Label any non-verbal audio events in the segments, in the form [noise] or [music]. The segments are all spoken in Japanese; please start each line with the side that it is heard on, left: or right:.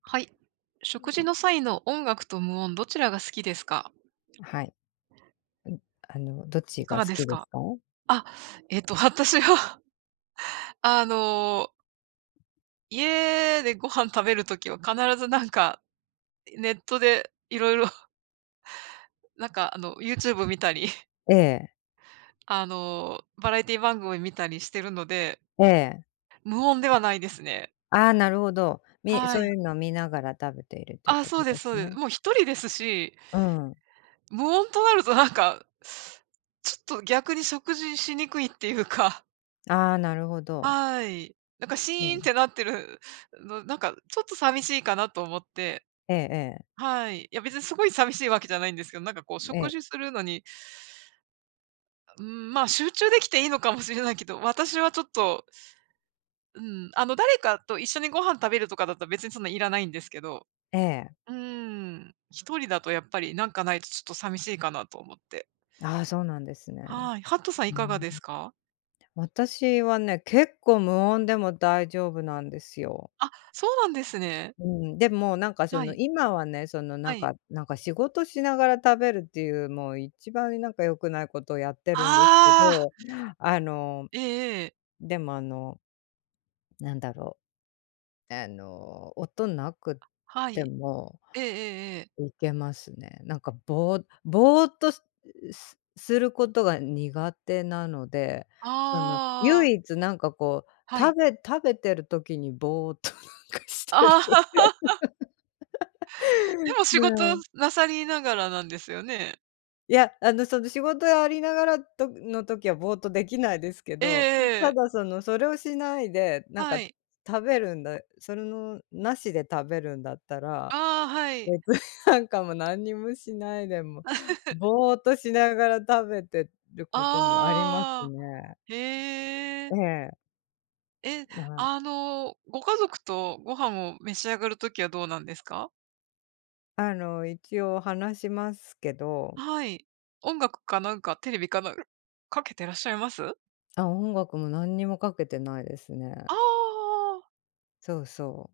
right: はい。食事の際の音楽と無音、どちらが好きですか？
left: はい。どっ
right: い
left: ち
right: か
left: が
right: が
left: 好
right: です
left: きで
right: か？
left: すか？
right: あ、私は [laughs]、あの、家でご飯食べる時は必ずなんか、ネットでいろいろなんか、あの、YouTube 見たり、[laughs]
left: ええ、
right: あの、バラエティ番組見たりしてるので、
left: ええ。
right: 無音ではないですね。
left: ああ、なるほど。
right: は
left: そう
right: い。
left: いうのを見ながら食べているという
right: あ、
left: こ
right: そう
left: と
right: で
left: で
right: すそう
left: す
right: です。
left: ね。
right: もう一人ですし、
left: うん。
right: 無音となるとなんか、ちょっと逆に食事しにくいっていうか、
left: ああ、なるほど。
right: はい。なんか
left: そ
right: シーンっ
left: う。
right: てなってるの、なんかちょっと寂しいかなと思って。
left: ええ
right: はい。いや別にすごい寂しいわけじゃないんですけど、なんかこう
left: ええ、え
right: 食
left: え、
right: 事するのに、うん、まあ集中できていいのかもしれないけど、私はちょっと、うん、あの誰かと一緒にご飯食べるとかだったら別にそんないらないんですけど、
left: ええ。
right: うん、一人だとやっぱりなんかないとちょっと寂しいかなと思って。
left: ああ、そうなんですね。
right: はい。ハットさん
left: う
right: いかが
left: ん。
right: ですか？
left: 私はね、結構無音でも大丈夫なんですよ。
right: あ、そうなんですね。
left: うん、でもなんかそ
right: は
left: の、
right: い、
left: 今はね、な
right: は
left: ん
right: い。
left: かなんか仕事しながら食べるっていう、もう一番なんか良くないことをやってるんですけ
right: ああ、
left: ど、あの
right: ええええ。
left: でもなんだろう、音なく
right: は
left: て
right: い。
left: も
right: ええええええ。
left: いけますね。なんかぼーっとすることが苦手なので、その、
right: ああ、
left: 唯一なんかこう、
right: はい。
left: 食べてる時にぼーっとし
right: [laughs]
left: て
right: あ
left: る。
right: あ、[laughs] でも仕
left: う
right: 事
left: ん。
right: なさりながらなんですよね？
left: いや、その仕事やりながらとの時はぼーっとできないですけ
right: ええ
left: ど、た
right: ええ。
left: だその、それをしないで、なん
right: は
left: か
right: い。
left: 食べるんだそれのなしで食べるんだったら
right: ああ、はい。
left: 別になんかもう何にもしないでも、
right: [laughs]
left: ぼーっとしながら食べてることもあります
right: ああ、
left: ね。
right: へえ。
left: ええ、
right: え、
left: まあ、
right: あの、ご家族とご飯を召し上がるときはどうなんですか？
left: 一応話しますけど、
right: はい。音楽かなんか、テレビかなんかかけてらっしゃいます？
left: あ、音楽も何にもかけてないですね。
right: ああー、
left: そうそ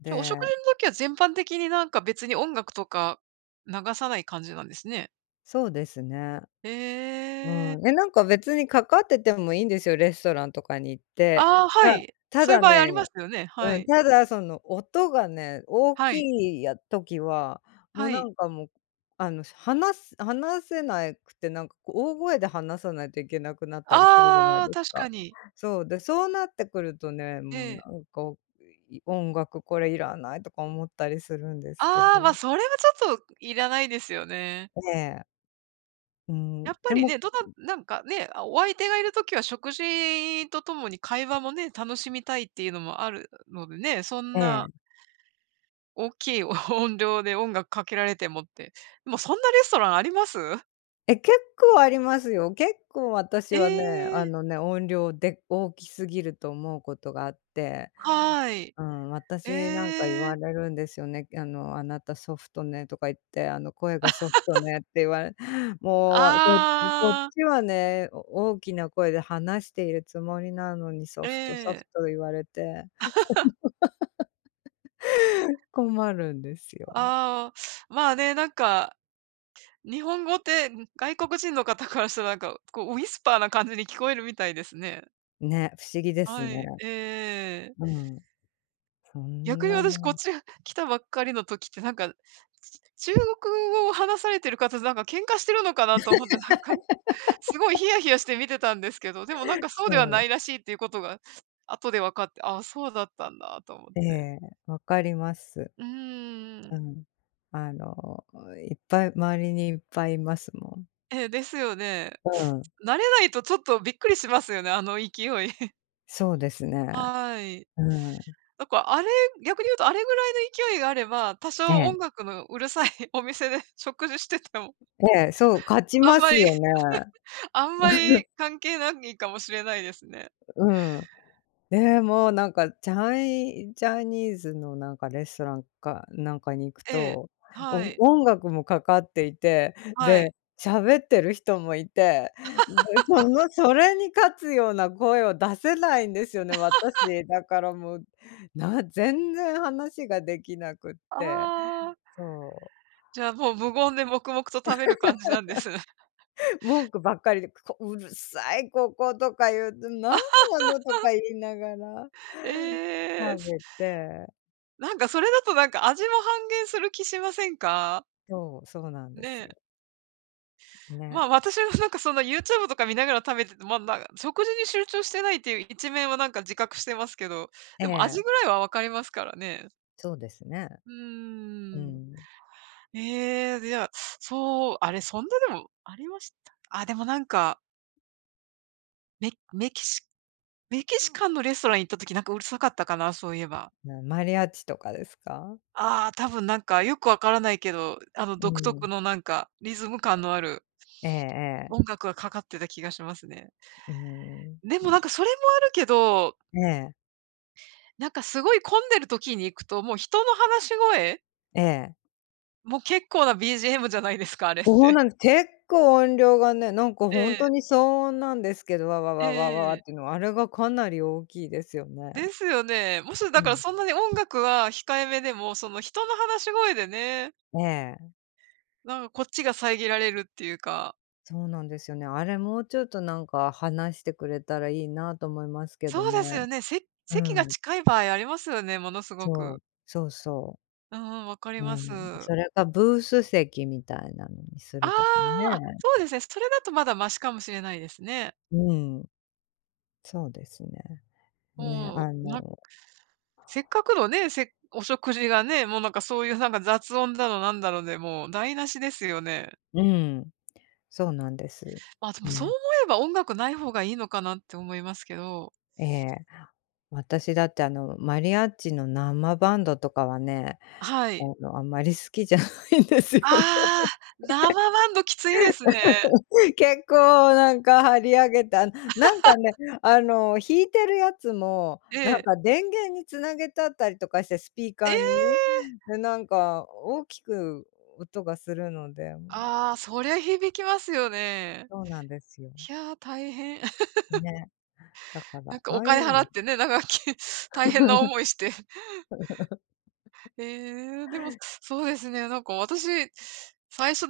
left: う。
right: じゃ、お食
left: で、
right: 事の時は全般的になんか別に音楽とか流さない感じなんですね。
left: そうですね。
right: へ
left: うん。
right: え。
left: え、なんか別にかかっててもいいんですよ、レストランとかに行って。
right: ああ、
left: が、
right: はい。
left: た
right: そういう
left: だ
right: 場
left: ね、
right: 合ありますよね。は
left: うん、
right: い。
left: ただその音がね、大
right: はい。
left: きいや時は、も
right: は
left: うな
right: い。
left: んかもう、話せなくて、なんかこう大声で話さないといけなくなったりするじゃな
right: あ
left: い
right: あ、
left: です
right: 確
left: か。
right: かに。
left: そう、で、そうなってくるとね、
right: え
left: もう
right: え。
left: なんか、い音楽これいらないとか思ったりするんですけど。
right: ああ、ま、それはちょっといらないですよね。
left: ええ、うん、
right: やっぱ
left: で
right: り
left: も
right: ね、なんかね、あ、お相手がいる時は食事とともに会話もね、楽しみたいっていうのもあるのでね、そん
left: え
right: な
left: え。
right: 大きい [laughs] 音量で音楽かけられてもって。でもそんなレストランあります？
left: え、結構ありますよ。結構私
right: え
left: はね、
right: え、
left: 音量で大きすぎると思うことがあって。
right: はい。
left: うん、私なんか言
right: え
left: わ
right: え。
left: れるんですよね。あの、あなたソフトねとか言って、あの、声がソフトねって言われ、もう、こっ
right: ああ、
left: ちはね、お大きな声で話しているつもりなのに、ソ
right: え
left: フトソフ
right: え。
left: ト言われて [laughs] 困るんですよ。
right: ああ、まあね、なんか、日本語って、ん、外国人の方からしたら、なんか、こう、ウィスパーな感じに聞こえるみたいですね。
left: ね、不思議です
right: は
left: ね。
right: い、ええ、
left: うん。そ
right: 逆
left: ん
right: に
left: な
right: 私こっ
left: の、
right: ち来たばっかりの時って、なんか、中国語を話されてる方と、なんか喧嘩してるのかなと思って、なんか、すごいヒヤヒヤして見てたんですけど、でもなんかそうでは
left: そ
right: な
left: う、
right: いらしいっていうことが、後で分かって、ああ、そうだったんだと思っ
left: え
right: て。
left: え、わかります。
right: うー
left: う
right: ん。
left: ん。あの、いっぱい周りにいっぱいいますもん。
right: ええ、ですよね。
left: うん、
right: 慣れないとちょっとびっくりしますよね、あの勢い。
left: そうですね。
right: はい。
left: うん、
right: なんかあれ、逆に言うとあれぐらいの勢いがあれば、多
left: え
right: 少
left: え。
right: 音楽のうるさい [laughs] お店で [laughs] 食事してても、
left: ええ、そう、勝ち
right: あん
left: ま
right: ま
left: す
right: り
left: よね。
right: [laughs] あんまり関係ないかもしれないですね。
left: うん。ね、もうなんかチャイジャニーズのなんかレストランかなんかに行く
right: ええ。
left: と、
right: は
left: お
right: い。
left: 音楽もかかっていて、
right: は
left: で、
right: い。
left: 喋ってる人もいて、で、そのそれに勝つような声を出せないんですよね、私。だからもう、な全然話ができなくって、
right: ああ、
left: そう。
right: じゃあもう無言で黙々と食べる感じなんですね。
left: 文句ばっかりで、こ「うるさいここ」とか言うと「なんなの」とか言いながら。
right: [laughs] ええ、
left: 食べて、
right: なんかそれだとなんか味も半減する気しませんか？
left: そう、そうなんで
right: ね
left: す
right: え。
left: よ。ね。
right: まあ、私はなんかその YouTube とか見ながら食べてて、ま、なんか食事に集中してないっていう一面はなんか自覚してますけど、
left: え
right: でも
left: え、
right: 味ぐらいは分かりますからね。
left: そうですね。
right: う
left: う
right: ーん。
left: ん。
right: ええ、じゃあ、そう、あれ、そんなでもありました？あ、でもなんか、メメキシメキシカンのレストラン行った時なんかうるさかったかな、そういえば。
left: なマリアッチとかですか？
right: ああ、多分なんかよくわからないけど、あの
left: う
right: 独特
left: ん。
right: のなんかリズム感のある
left: えええ
right: 音
left: え。
right: 楽がかかってた気がしますね。
left: うん。
right: でもなんかそれもあるけど、
left: ええ、
right: なんかすごい混んでる時に行くと、もう人の話し声
left: ええ。
right: もう結構な BGM じゃないですか、あれっ
left: そう
right: て。
left: なんです。結構音量がね、なんか
right: え
left: ほん
right: え、
left: とに騒音なんですけど、わわわわわ
right: ええ。
left: っていうのは、あれがかなり大きいですよね。
right: ですよね。もし
left: う
right: だから
left: ん。
right: そんなに音楽は控えめでも、その人の話し声でね、
left: ええ、
right: なんかこっちが遮られるっていうか。
left: そうなんですよね。あれもうちょっとなんか話してくれたらいいなと思いますけど
right: そう
left: ね。
right: ですよね。
left: う
right: 席が
left: ん、
right: 近い場合ありますよね、ものすご
left: そ
right: く。
left: う、そうそう。
right: うんうん、わかり
left: う
right: ます。
left: ん、それかブース席みたいなのにす
right: あ
left: るとか
right: あ、あ、
left: ね。
right: そうですね。それだとまだマシかもしれないですね。
left: うん、そうですね。ね、
right: もう、せっかくのね、お食事がね、もうなんかそういうなんか雑音だのなんだろうで、もう台無しですよね。
left: うん、そうなんです。
right: まあ、でもそう
left: ね、
right: 思えば音楽ない方がいいのかなって思いますけど。
left: ええ。私だってあの、マリアッチの生バンドとかはね、
right: はい。
left: あんまり好きじゃないんですよね。
right: ああ、生バンドきついですね。
left: [laughs] 結構なんか張り上げた。なんかね、あの、弾いてるやつも、
right: え
left: なん
right: え。
left: か電源につなげてあったりとかして、スピー
right: え
left: カーに。
right: え！
left: で、なんか大きく音がするので、もうなん
right: ああ、
left: かね、
right: そりゃ響きますよね。
left: そうなんですよ。
right: いやー、大変。[laughs]
left: ね。だから、
right: なんか
left: あ
right: お
left: あい
right: 金
left: う
right: 払
left: の、
right: ってね、なんかき [laughs] 大変な思いして。ええ、でも、そうですね、なんか私、最初、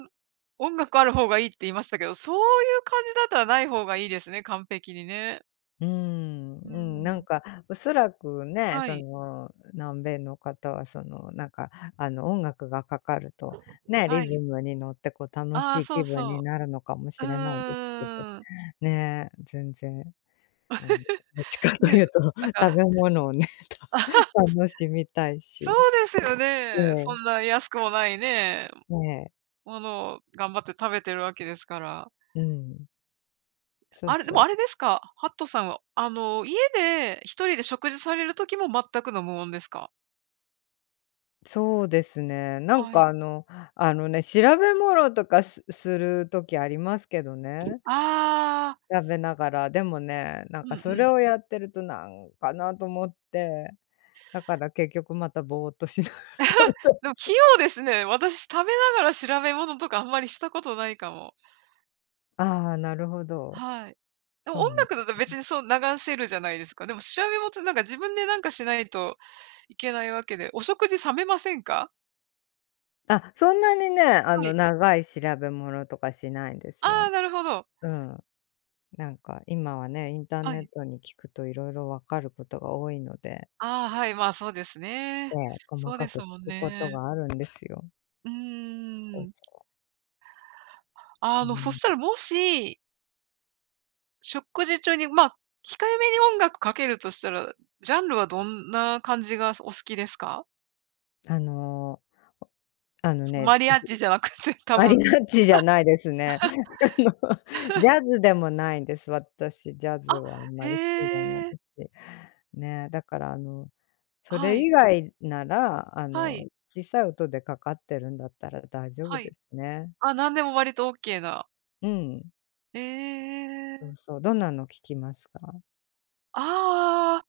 right: 音楽ある方がいいって言いましたけど、そういう感じだったらない方がいいですね、完璧にね。
left: うーん、
right: う
left: うん、なん
right: ん。
left: かおそらくね、
right: は
left: そ
right: い、
left: の、南米の方はその、なんか音楽がかかると、ね、リ
right: は
left: ズ
right: い。
left: ムに乗ってこう楽
right: あ
left: し
right: あ、
left: い
right: そう
left: 気分
right: そ
left: に
right: う。
left: なるのかも
right: う
left: しれないですけど。
right: ーん。
left: ねえ、全然、あの、[laughs] どっちかと
right: ね、
left: いうと、
right: なん
left: 食
right: か、
left: べ物をね、[laughs] た
right: [laughs]
left: 楽しみたい
right: そ
left: し。
right: うですよ
left: え
right: ね。
left: え、
right: そんな安くもないね、
left: ねえ、
right: ものを頑張って食べてるわけですから。
left: うん、そう
right: あれ、で
left: そ
right: もあれ
left: う。
right: ですか、ハットさんは、あの、家で一人で食事される時も全くの無音ですか？
left: そうですね、なん
right: はい。
left: か調べ物とかる時ありますけどね、
right: ああ。
left: 食べながら。でもね、なん
right: うん
left: かそ
right: う
left: れ
right: ん。
left: をやってるとなんかなと思って、だから結局またぼーっとしながら食べた
right: で
left: り
right: も器
left: とか。
right: 用ですね。私、食べながら調べ物とかあんまりしたことないかも。
left: ああ、なるほど。
right: はい。でも
left: そ
right: 音
left: うなん
right: 楽だったら別にそう流せるじゃないですか。でも調べ物ってなんか自分でなんかしないといけないわけで、お食事冷めませんか？
left: あ、そんなにね、あ
right: は
left: の、
right: い。
left: 長い調べ物とかしないんです
right: ああ、
left: よ。
right: なるほど。
left: うん。なんか今はね、インター
right: は
left: ネッ
right: い。
left: トに聞くと色々わかることが多いので、
right: ああ、はい、まあ、そうですね。
left: ええ、細
right: そう
left: か
right: です
left: く
right: もん
left: 聞くこと
right: ね。
left: があるんですよ。
right: う
left: そ
right: ー
left: う
right: ん。
left: そ
right: あ
left: う。う
right: の、そし
left: ん。
right: たらもし、食事中に、まあ、控えめに音楽かけるとしたら、ジャンルはどんな感じがお好きですか？
left: あの、あのね、
right: マリアッ
left: じ
right: チじゃなくて、多
left: マリ
right: 分
left: アッチじゃないですね。[laughs] あの、ジャズでもないんです。私、ジャズ
right: あ、
left: はあん
right: へ
left: まり好きじゃない
right: え。
left: し。ね、だからあのそ
right: は
left: れ以
right: い。
left: 外なら、
right: はい。
left: 小さい音でかかってるんだったら大丈夫
right: は
left: で
right: い。
left: すね。
right: あ、なんでも割とオッケーな。
left: うん。
right: え
left: そう
right: え。
left: そう。どんなの聞きますか？
right: ああ、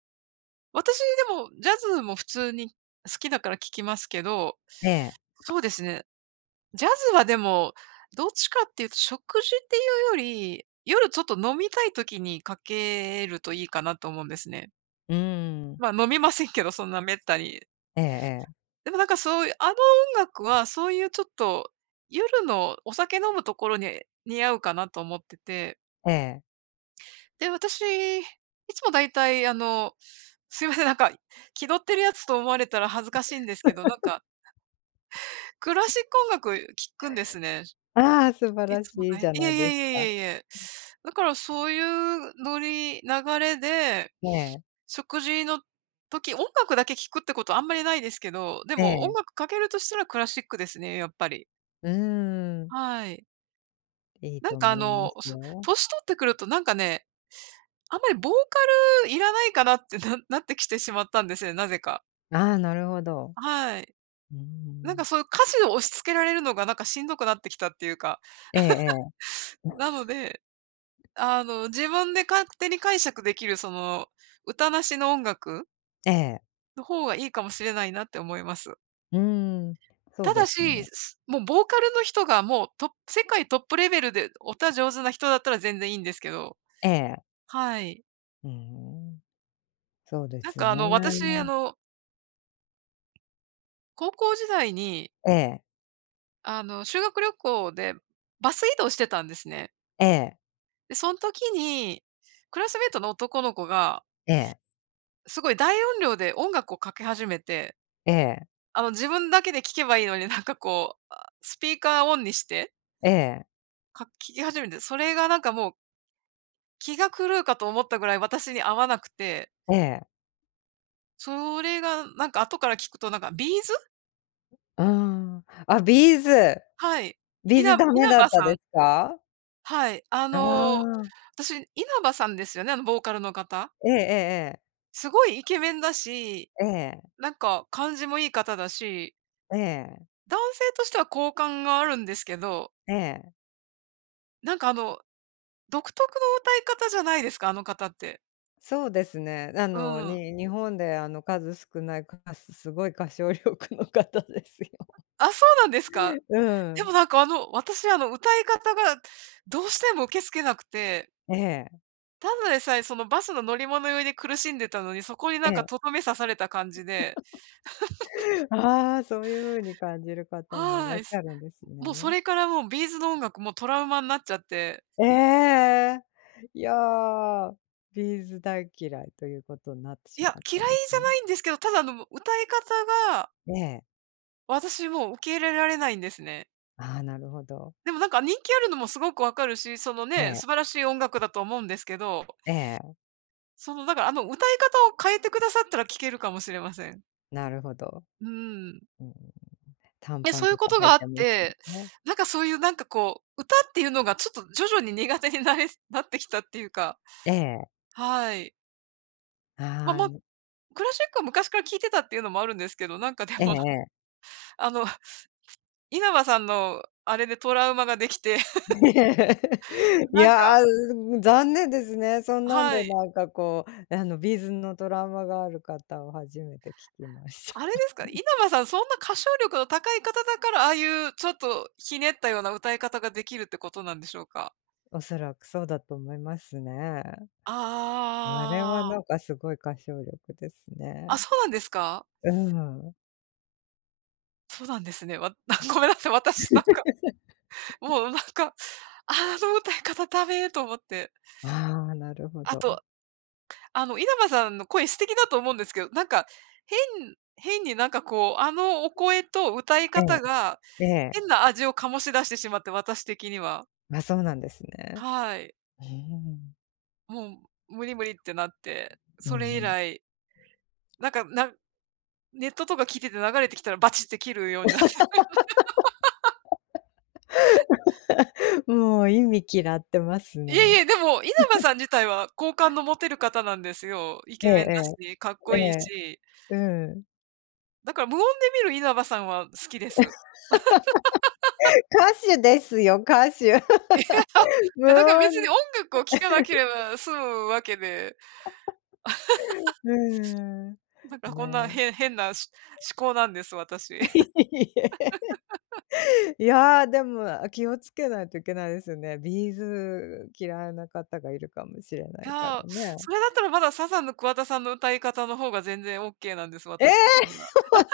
right: 私でもジャズも普通に好きだから聴きますけど、
left: ええ。
right: そうですね、ジャズはでも、どっちかっていうと食事っていうより、夜ちょっと飲みたい時にかけるといいかなと思うんですね。
left: うーん。
right: まあ、飲みませんけど、そんなめったに。
left: ええええ。
right: でもなんかそういう、あの音楽はそういうちょっと、夜のお酒飲むところに似合うかなと思ってて、
left: ええ。
right: で、私、いつもだいたいあの、すいません、なんか気取ってるやつと思われたら恥ずかしいんですけど、なんかクラシック音楽聴くんですね。
left: ああ、素晴
right: い
left: ら
right: つも
left: しいじゃ
right: いえい
left: ないで
right: え
left: す
right: い
left: か。
right: えいえいえ。だからそういうノリ、流れで、
left: ねえ。
right: 食事の時、音楽だけ聴くってことあんまりないですけど、で
left: え
right: も
left: え。
right: 音楽かけるとしたらクラシックですね、やっぱり。
left: うーん。
right: はい。
left: いい
right: な
left: と
right: んかあ
left: 思いま
right: の、
left: すよ。
right: 年取ってくるとなんかね、あんまりボーカルいらないかなって [laughs] なってきてしまったんですね、なぜか。
left: ああ、なるほど。
right: はい。
left: うー
right: なんか
left: ん。
right: そういう歌詞を押し付けられるのがなんかしんどくなってきたっていうか。
left: えええ
right: なので、あの、自分で勝手に解釈できるその、歌なしの音楽
left: え。ええ。
right: の方がいいかもしれないなって思います。
left: うーん。そう
right: ただ
left: です
right: し、
left: ね。
right: もうボーカルの人がもうトップ世界トップレベルで歌上手な人だったら全然いいんですけど。
left: ええ。
right: はい。
left: うーん。そうですね。
right: 私高校時代に
left: ええ。
right: 修学旅行でバス移動してたんですね。
left: ええ。
right: で、その時に、クラスメイトの男の子が、
left: ええ。
right: すごい大音量で音楽をかけ始めて、
left: ええ。ええ。
right: 自分だけで聴けばいいのに、なんかこう、あ、スピーカーオンにして、
left: ええ、
right: か聴き始めて、それがなんかもう気が狂うかと思ったぐらい私に合わなくて、
left: ええ、
right: それがなんか後から聞くとなんかビーズ。
left: うーん。あ、ビーズ。
right: はい。
left: ビー
right: 稲
left: ズダメ
right: 稲
left: だっ
right: 葉
left: た
right: さ
left: で
right: ん
left: すか？
right: はい。あ
left: あ
right: の、
left: あ、
right: 私、稲葉さんですよね、あのボーカルの方。
left: ええええ
right: すごいイケメンだし、
left: ええ。
right: なんか感じもいい方だし、
left: ええ、
right: 男性としては好感があるんですけど、
left: ええ、ええ。
right: なんかあの、独特の歌い方じゃないですか、あの方って。
left: そうですね。
right: うん。
left: 日本であの、数少ない、すごい歌唱力の方ですよ。
right: あ、そうなんですか。
left: [laughs] う
right: でも
left: ん。
right: なんか私あの歌い方がどうしても受け付けなくて、
left: ええ、
right: ただでさえそのバスの乗り物酔いで苦しんでたのに、そこにな
left: え
right: んか
left: え。
right: とどめ刺された感じで、
left: [laughs] ああ、そういう風に感じる方もいら
right: は
left: っ
right: い。
left: しゃるんです
right: もうそ
left: ね。
right: れからもうビーズの音楽もトラウマになっちゃって、
left: ええ。いや、ビーズ大嫌いということになって
right: い
left: し
right: や、
left: まっ
right: 嫌いじ
left: たんです
right: ゃな
left: ね。
right: いんですけど、ただあの歌い方が
left: ええ。
right: 私もう受け入れられないんですね。
left: ああ、なるほど。
right: でもなんか人気あるのもすごくわかるし、その
left: え
right: ね、
left: え、
right: 素晴らしい音楽だと思うんですけど、
left: ええ、
right: そのだからあの歌い方を変えてくださったら聴けるかもしれません。
left: なるほど。
right: うん。
left: うん、短
right: で、
left: パ
right: そ
left: ン
right: ういう
left: と
right: こ
left: か
right: と
left: 履
right: が
left: い
right: あっ
left: てます
right: て、
left: もんね。
right: なんかそういうなんかこう、歌っていうのがちょっと徐々に苦手になれなってきたっていうか、
left: ええ、
right: はい。
left: ああ、
right: まあ、クラシックは昔から聴いてたっていうのもあるんですけど、なんかで
left: ええ
right: も、
left: ええ。
right: あの、稲葉さんのあれでトラウマができて、
left: [laughs] い
right: なんか
left: や、残念ですね。そんなん
right: は
left: で
right: い。
left: なんかこう、ビーズンのトラウマがある方を初めて聞きまし
right: あれで
left: た。
right: すかね、稲葉さん、そんな歌唱力の高い方だから、ああいうちょっとひねったような歌い方ができるってことなんでしょうか？
left: [laughs] おそらくそうだと思いますね。あれは
right: あ
left: なん
right: あ。
left: かすごい歌唱力です
right: あ、
left: ね。
right: そうなんですか？
left: うん。
right: そうなんですね。わ [laughs] ごめんなさい、私なんか、もうなんか、あの歌い方ダメと思って。
left: ああ、なるほ
right: あ
left: ど。
right: と、あの、稲葉さんの声素敵だと思うんですけど、なんか、変変になんかこう、あのお声と歌い
left: え
right: 方が、
left: え、ええ。
right: 変な味を醸し出してしまって、私的には。
left: あ、そうなんですね。
right: はい。
left: うーん。
right: もう無理無理ってなって、
left: う
right: そ
left: ん
right: れ以
left: うん。
right: 来、なんか、ネットとか聞いてて流れてきたらバチって切るようになって。
left: もう意味嫌ってます
right: [laughs] いえ
left: ね。
right: いえ、でも稲葉さん自体は好感の持てる方なんですよ。イケメンだ
left: ええ
right: し、かっこ
left: ええ、
right: いいし。
left: ええ、うん。
right: だから無音で見る稲葉さんは好きです。
left: 歌手ですよ、歌手。
right: [laughs] いや、い
left: 無
right: やだから別に
left: 音、
right: 音楽を聴かなければ済むわけで、
left: うーん。
right: なんかこんな
left: ね。
right: 変なし思考なんです、私。[laughs]
left: いえ。[laughs] いや、でも、気をつけないといけないですよね。ビーズ嫌いな方がいるかもしれな
right: い
left: いか
right: や、
left: ら
right: そ
left: ね。
right: れだったらまだサザンの桑田さんの歌い方の方が全然オッケーなんです、
left: ええ！
right: 私的には。
left: ほんと